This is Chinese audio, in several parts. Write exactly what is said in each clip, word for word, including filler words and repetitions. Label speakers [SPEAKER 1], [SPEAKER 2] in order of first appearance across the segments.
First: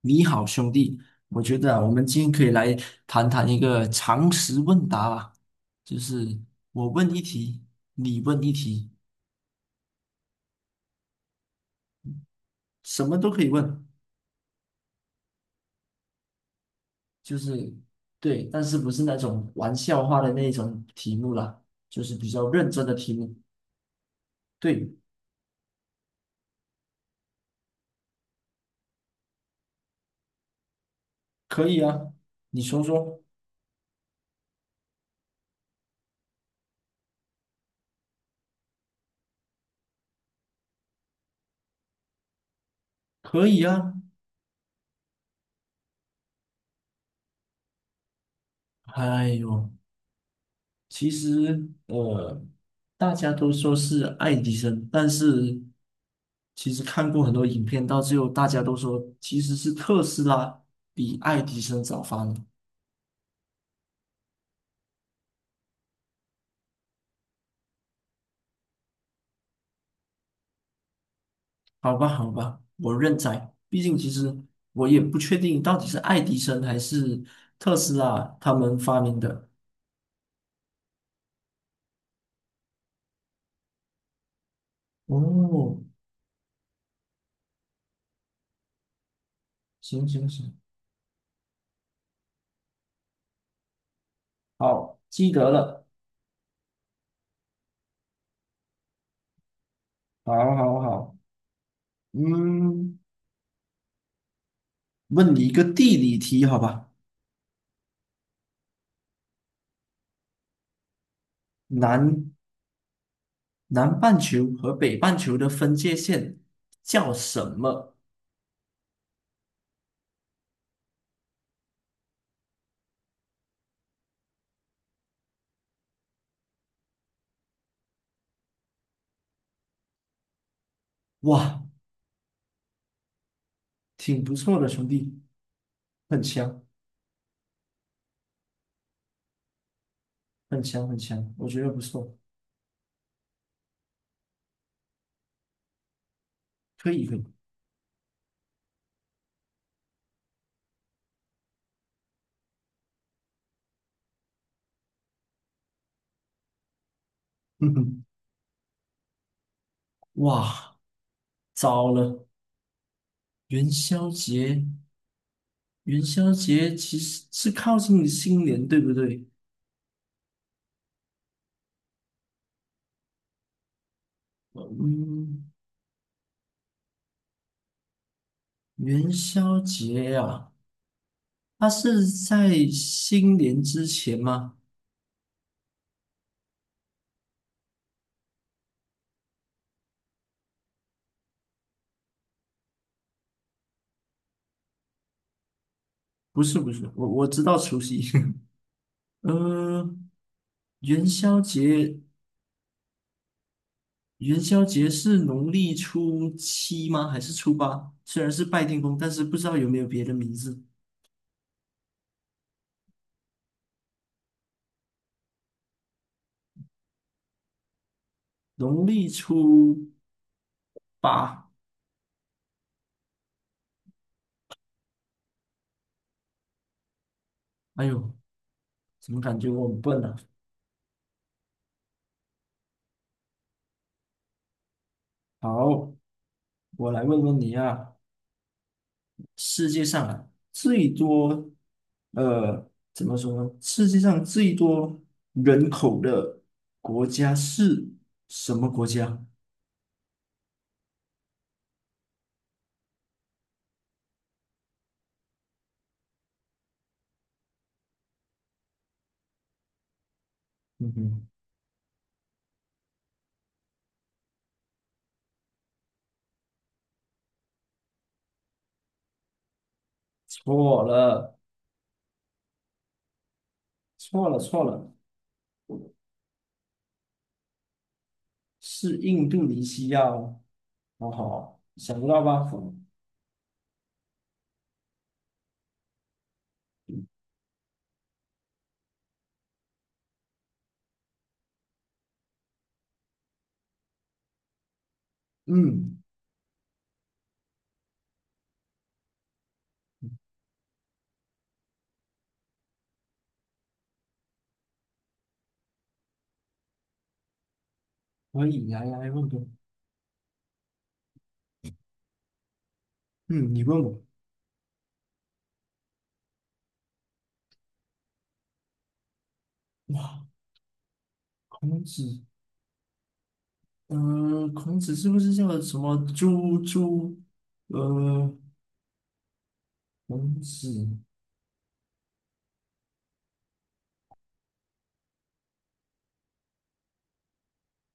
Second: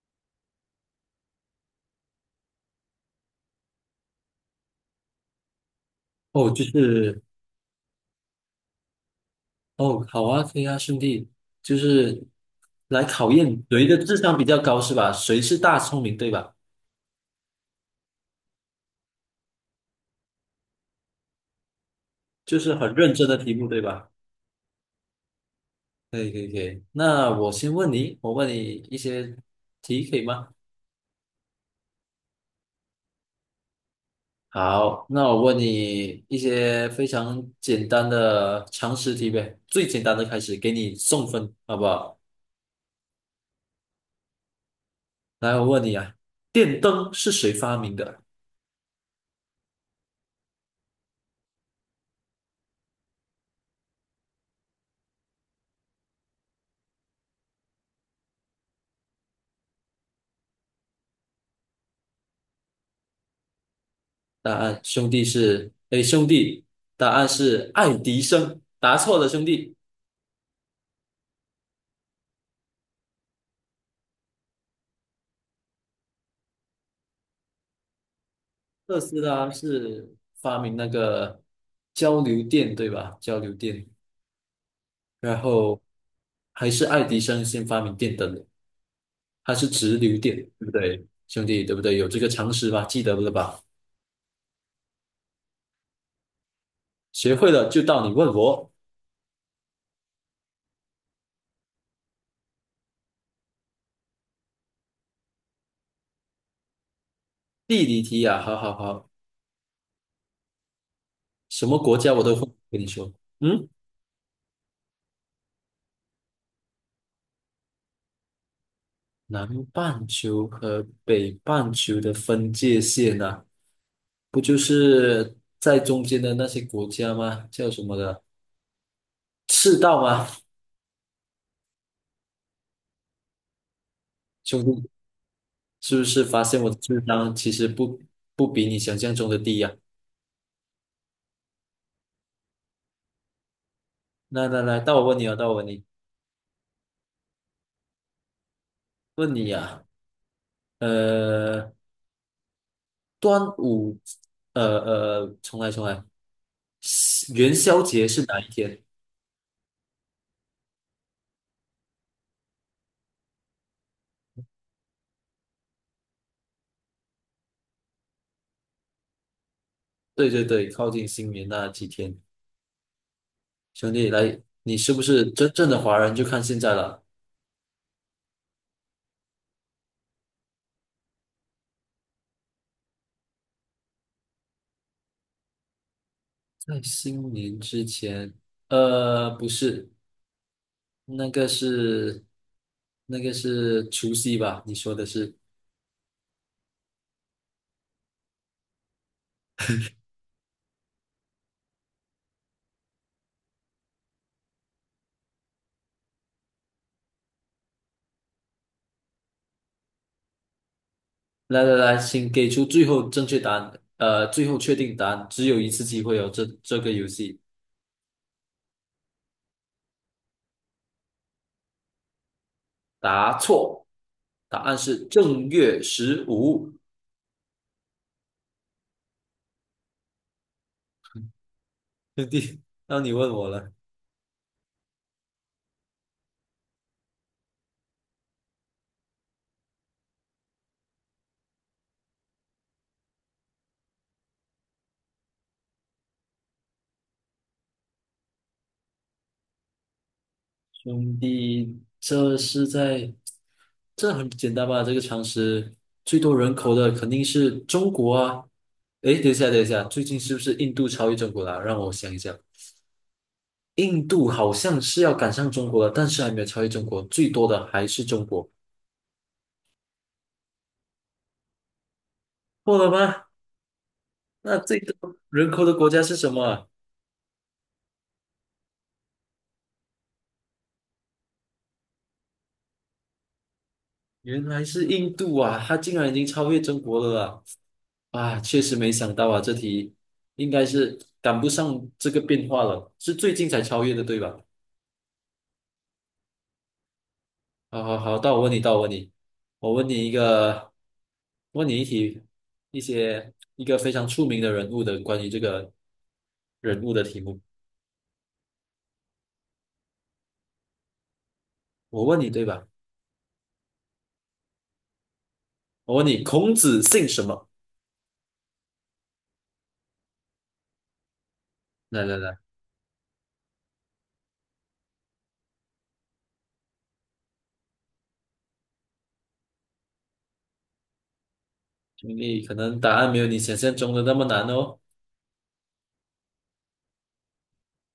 [SPEAKER 1] 你好，兄弟，我觉得啊，我们今天可以来谈谈一个常识问答吧，就是
[SPEAKER 2] 哦，就
[SPEAKER 1] 我问一
[SPEAKER 2] 是
[SPEAKER 1] 题，你问一题，
[SPEAKER 2] 哦，好啊，可以啊，兄弟，就是
[SPEAKER 1] 什
[SPEAKER 2] 来
[SPEAKER 1] 么都
[SPEAKER 2] 考
[SPEAKER 1] 可以
[SPEAKER 2] 验
[SPEAKER 1] 问，
[SPEAKER 2] 谁的智商比较高是吧？谁是大聪明对吧？
[SPEAKER 1] 就是对，但是不是那种玩笑话的那种题目啦，就是比较
[SPEAKER 2] 就
[SPEAKER 1] 认
[SPEAKER 2] 是
[SPEAKER 1] 真的
[SPEAKER 2] 很
[SPEAKER 1] 题
[SPEAKER 2] 认真
[SPEAKER 1] 目。
[SPEAKER 2] 的题目对吧？
[SPEAKER 1] 对，
[SPEAKER 2] 可以可以可以，那我先问你，我问你一些题可以吗？
[SPEAKER 1] 可以啊，你说说，
[SPEAKER 2] 好，那我问你一些非常简单的常识题呗，最简单的开始，给你送分，好不好？
[SPEAKER 1] 可以啊。
[SPEAKER 2] 来，我问你啊，电灯是谁发明的？
[SPEAKER 1] 哎呦，其实呃，大家都说是爱迪生，但是其实看过很多影片，到最后大家都说其实是特斯拉比爱迪生早发明。
[SPEAKER 2] 答案兄弟是，哎，兄弟，答案是爱迪生，答错了，兄弟。
[SPEAKER 1] 好吧，好吧，我认栽。毕竟其实我也不确定到底是爱迪生还是特斯拉他们发
[SPEAKER 2] 特
[SPEAKER 1] 明
[SPEAKER 2] 斯
[SPEAKER 1] 的。
[SPEAKER 2] 拉是发明那个交流电，对吧？交流电，然
[SPEAKER 1] 哦，
[SPEAKER 2] 后还是爱迪生先发明电灯的，它是直
[SPEAKER 1] 行
[SPEAKER 2] 流
[SPEAKER 1] 行
[SPEAKER 2] 电，
[SPEAKER 1] 行，
[SPEAKER 2] 对不对，兄弟？对不对？有这个常识吧？记得了吧？
[SPEAKER 1] 好，记得了。
[SPEAKER 2] 学会了就到你问我
[SPEAKER 1] 好，好，好，嗯，问你一个地理题，好吧？
[SPEAKER 2] 地理题呀、好好好，什么国家我
[SPEAKER 1] 难
[SPEAKER 2] 都会跟你说。嗯。
[SPEAKER 1] 南半球和北半球的分界线叫什么？
[SPEAKER 2] 南半球和北半球的分界线啊，不就是在中间的那些国家吗？叫什么的？赤道吗？
[SPEAKER 1] 哇，挺不错
[SPEAKER 2] 兄
[SPEAKER 1] 的，兄
[SPEAKER 2] 弟，
[SPEAKER 1] 弟，
[SPEAKER 2] 是不
[SPEAKER 1] 很
[SPEAKER 2] 是发现
[SPEAKER 1] 强，
[SPEAKER 2] 我的智商其实不不比你想象中的低呀、
[SPEAKER 1] 很强，很强，我觉得不错，
[SPEAKER 2] 来来来，到我问你啊，到我问你，
[SPEAKER 1] 可以，可以。
[SPEAKER 2] 问你呀、呃，端午，呃呃，重来重来，元
[SPEAKER 1] 嗯
[SPEAKER 2] 宵
[SPEAKER 1] 哼，
[SPEAKER 2] 节是哪一天？
[SPEAKER 1] 哇，糟了，元宵节，元宵节其实是靠近新年，对不对？
[SPEAKER 2] 对对对，靠近新年那几天。兄弟，来，你是不是
[SPEAKER 1] 嗯，
[SPEAKER 2] 真正的华人？就看现在了。
[SPEAKER 1] 元宵节呀，啊它是在新年之前吗？
[SPEAKER 2] 在新年之前，呃，不是，那个是那个是除夕吧？你说的是？
[SPEAKER 1] 不是，不是，我我知道除夕。呃，元宵节元宵节是农历初七吗？还是初八？虽然是拜天公，但是不知道有没有别的名字。
[SPEAKER 2] 来来来，请给出最后正确答案，呃，最后确定答案，只有一次机会哦。这这个游戏
[SPEAKER 1] 农历初八，
[SPEAKER 2] 答错，答案是正月十五。
[SPEAKER 1] 哎呦，怎么感觉我很笨啊？
[SPEAKER 2] 兄弟，那你问我了。
[SPEAKER 1] 好，我来问问你啊，世界上啊最多，呃，怎么说呢？世界上最多人口的国家是什么国家？
[SPEAKER 2] 兄弟，这是在，这很简单吧？这个常识，最多人口的肯定是中国啊。诶，等一下，等一下，最近是不是印度
[SPEAKER 1] 嗯
[SPEAKER 2] 超越
[SPEAKER 1] 哼，
[SPEAKER 2] 中国了？让我想一想，印度好像是要赶上中国了，但是还没有超越中国，最多的还是中国，
[SPEAKER 1] 错了，
[SPEAKER 2] 错了吗？
[SPEAKER 1] 错了，
[SPEAKER 2] 那
[SPEAKER 1] 错
[SPEAKER 2] 最
[SPEAKER 1] 了，
[SPEAKER 2] 多人口的国家是什么啊
[SPEAKER 1] 是印度尼西亚哦。好好，想不到吧？
[SPEAKER 2] 原来是印度啊，它竟然已经超越中国了啦！啊，确实没想到啊，这题应该是赶不上这个变化了，是最近才超越的，对吧？
[SPEAKER 1] 嗯，
[SPEAKER 2] 好好好，到我问你，到我问你，我问你一个，问你一题，一些一个非常出名的人物的关于这个人物的题目。
[SPEAKER 1] 可以，来来问个，
[SPEAKER 2] 我问你对吧？
[SPEAKER 1] 嗯，你问我。
[SPEAKER 2] 我问你，孔子姓什么？
[SPEAKER 1] 哇，孔
[SPEAKER 2] 来来
[SPEAKER 1] 子，
[SPEAKER 2] 来，
[SPEAKER 1] 嗯、孔子是不是叫什么朱朱？呃，孔子，
[SPEAKER 2] 兄弟，可能答案没有你想象中的那么难哦。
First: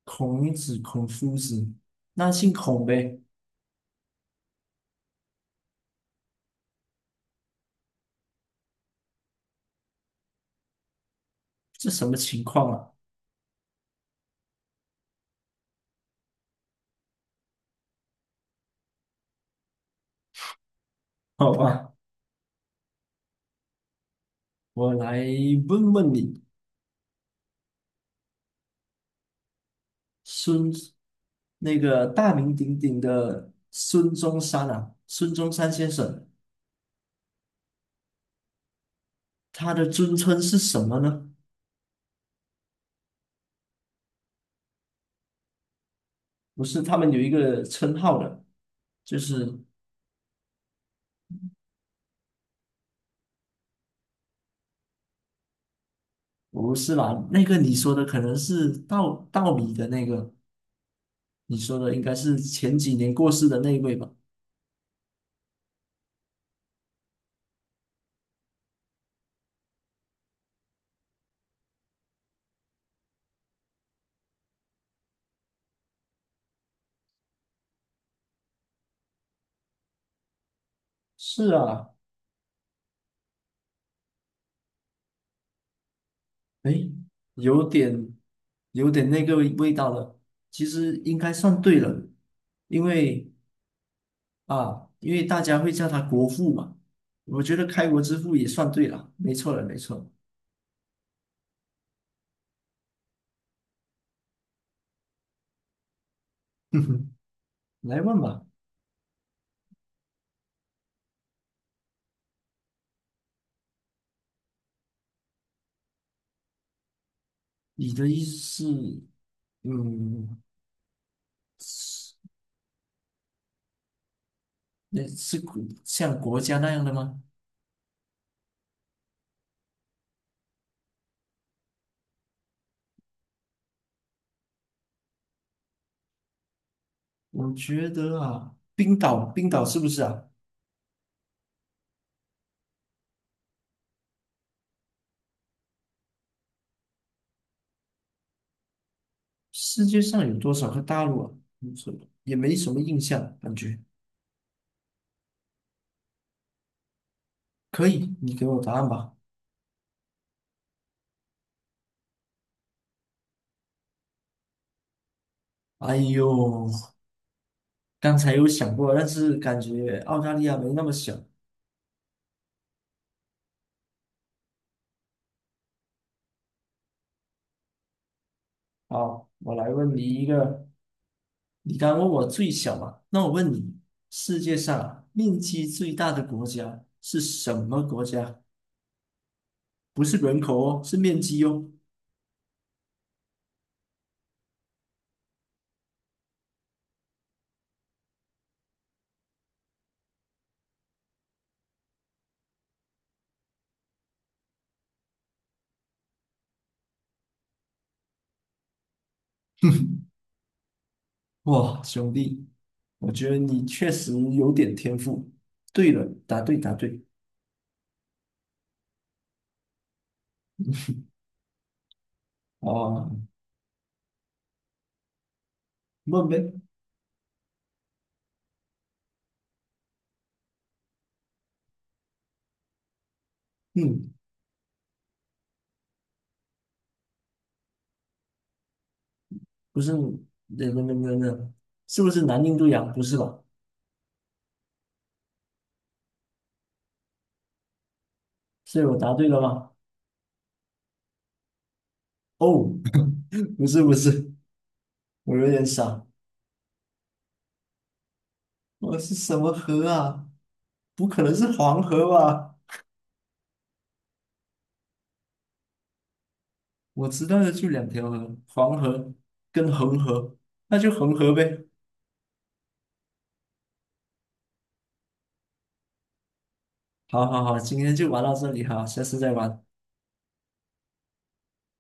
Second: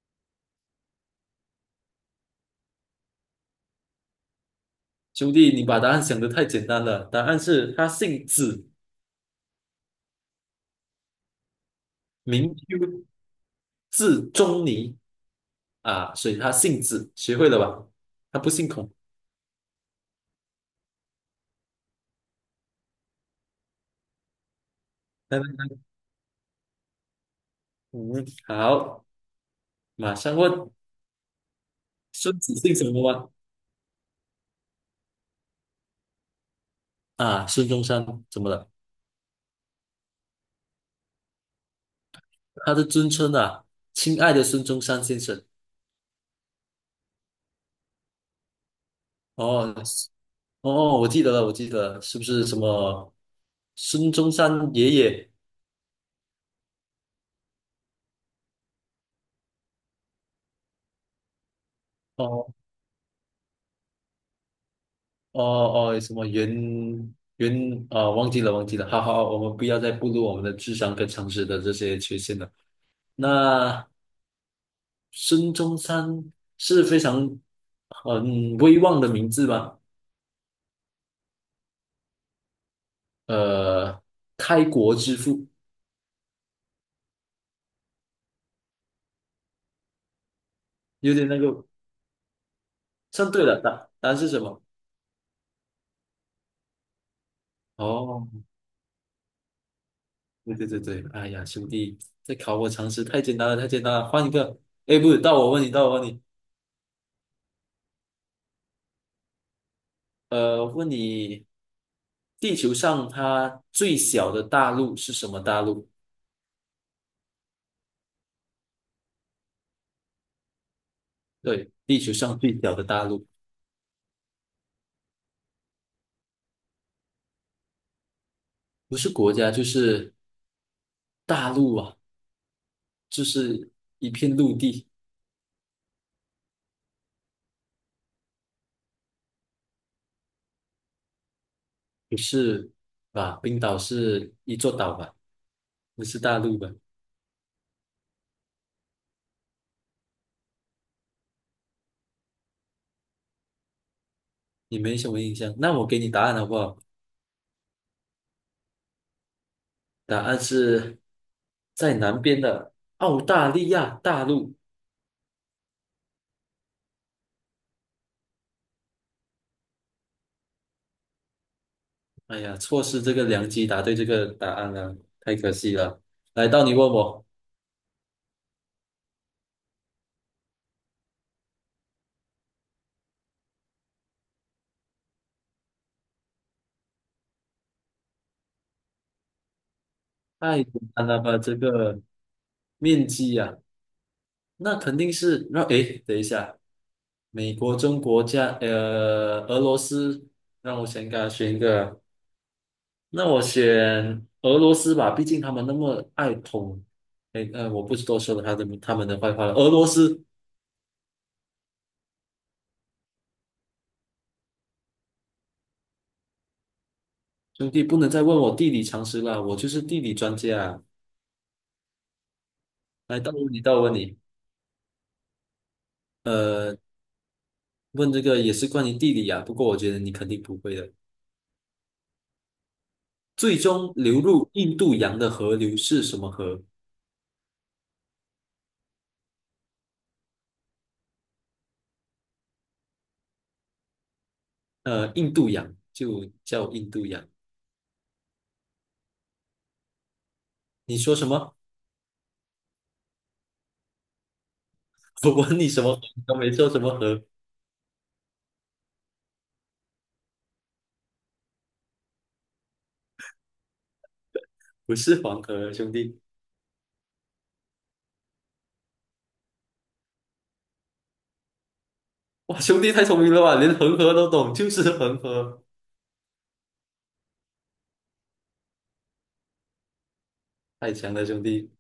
[SPEAKER 1] 孔子，孔夫子，那姓孔呗？
[SPEAKER 2] 兄弟，你把答案想得太简单了，答案是他姓子，
[SPEAKER 1] 这什么情
[SPEAKER 2] 名
[SPEAKER 1] 况啊？
[SPEAKER 2] 丘，字仲尼啊，所以他姓子，学会了吧？他不姓孔。
[SPEAKER 1] 好吧，我来
[SPEAKER 2] 来来
[SPEAKER 1] 问问你，
[SPEAKER 2] 嗯，好，马上问。
[SPEAKER 1] 孙，那个大
[SPEAKER 2] 孙子
[SPEAKER 1] 名
[SPEAKER 2] 姓
[SPEAKER 1] 鼎
[SPEAKER 2] 什
[SPEAKER 1] 鼎
[SPEAKER 2] 么吗？
[SPEAKER 1] 的孙中山啊，孙中山先生，
[SPEAKER 2] 啊，孙中山怎么了？
[SPEAKER 1] 他的尊称是什么呢？
[SPEAKER 2] 他的尊称啊，亲爱的孙中山先生。
[SPEAKER 1] 不是他们有一个称号的，就是
[SPEAKER 2] 哦，哦，我记得了，我记得了，是不是什么孙中山爷爷？
[SPEAKER 1] 我不是啦，那个你说的可能是道道理的那个，你说的应该是
[SPEAKER 2] 哦
[SPEAKER 1] 前几年过世的那一位吧？
[SPEAKER 2] 哦哦，什么袁袁啊、忘记了，忘记了。好好，我们不要再步入我们的智商跟常识的这些缺陷了。那孙中山是非常很威望的名字吧？
[SPEAKER 1] 是啊，
[SPEAKER 2] 呃，开国之父，
[SPEAKER 1] 诶，有点有点那个味道了。其实
[SPEAKER 2] 有
[SPEAKER 1] 应
[SPEAKER 2] 点
[SPEAKER 1] 该
[SPEAKER 2] 那
[SPEAKER 1] 算
[SPEAKER 2] 个
[SPEAKER 1] 对了，因
[SPEAKER 2] 算
[SPEAKER 1] 为
[SPEAKER 2] 对了，答答案是什么？
[SPEAKER 1] 啊，因为大家会叫他国父嘛，我觉得开国之
[SPEAKER 2] 哦，
[SPEAKER 1] 父也算对了，没错了，没错了。
[SPEAKER 2] 对对对对，哎呀，兄弟，这考我常识太简单了，太简单了，换一个。哎，不是，到我问你，到我问你，
[SPEAKER 1] 来问吧，
[SPEAKER 2] 呃，问你，地球上它最小的大陆是什么大陆？
[SPEAKER 1] 你的意思是，嗯。
[SPEAKER 2] 对，地球上最小的大陆，
[SPEAKER 1] 那是国像国家那样的吗？
[SPEAKER 2] 不是国家就是大陆啊，就是一片陆地，
[SPEAKER 1] 我觉得啊，冰岛，冰岛是不是啊？
[SPEAKER 2] 不是吧？冰岛是一座岛吧？不是大陆吧？
[SPEAKER 1] 世界上有多少个大陆啊？没什么也没什么印象，感觉
[SPEAKER 2] 你没什么印象，那我给你答案好不好？
[SPEAKER 1] 可以，你给我答案吧。
[SPEAKER 2] 答案是在南边的澳大利亚大陆。
[SPEAKER 1] 哎呦，刚才有想过，但是感觉澳大利亚没那么小。
[SPEAKER 2] 哎呀，错失这个良机，答对这个答案了，太可惜了。来到你问我，
[SPEAKER 1] 好，我来问你一个，你刚问我最小嘛，那我问你，世界上啊面积最大的国家是什么国家？不是人口
[SPEAKER 2] 太简
[SPEAKER 1] 哦，是
[SPEAKER 2] 单
[SPEAKER 1] 面
[SPEAKER 2] 了吧？
[SPEAKER 1] 积
[SPEAKER 2] 这
[SPEAKER 1] 哦。
[SPEAKER 2] 个面积呀、那肯定是让诶，等一下，美国、中国加呃俄罗斯，让我先给他选一个，那我选俄罗斯吧，毕竟他们那么爱捅，诶呃，我不是多说了他的他们的坏话了，俄罗 斯。
[SPEAKER 1] 哇，兄弟，我觉得你确实有点天赋。对了，答对，答对。
[SPEAKER 2] 兄弟，不能再问我地理常识了，我就是地理专家啊。
[SPEAKER 1] 哦，
[SPEAKER 2] 来，到问你，到问你，
[SPEAKER 1] 问呗。
[SPEAKER 2] 呃，问这个也是关于地理啊，不过我觉得你肯定不会的。最终
[SPEAKER 1] 嗯，
[SPEAKER 2] 流入印度洋的河流是什么河？
[SPEAKER 1] 不是，那那那那那，是不是南印度洋？不是吧？
[SPEAKER 2] 呃，印度洋就叫印度洋。
[SPEAKER 1] 所以我答对了吗？
[SPEAKER 2] 你说什么？
[SPEAKER 1] 哦，不是不是，
[SPEAKER 2] 我
[SPEAKER 1] 我有
[SPEAKER 2] 问
[SPEAKER 1] 点
[SPEAKER 2] 你什么河？
[SPEAKER 1] 傻。
[SPEAKER 2] 你都没说什么河，
[SPEAKER 1] 我是什么河啊？不可能是黄河吧？
[SPEAKER 2] 不是黄河，兄弟。
[SPEAKER 1] 我知道的就两条河，黄河跟恒河，那就恒河呗。
[SPEAKER 2] 哇，兄弟太聪明了吧，连恒河都懂，就是恒河，
[SPEAKER 1] 好好好，今天就玩到这里哈，下次再玩。
[SPEAKER 2] 太强了，兄弟。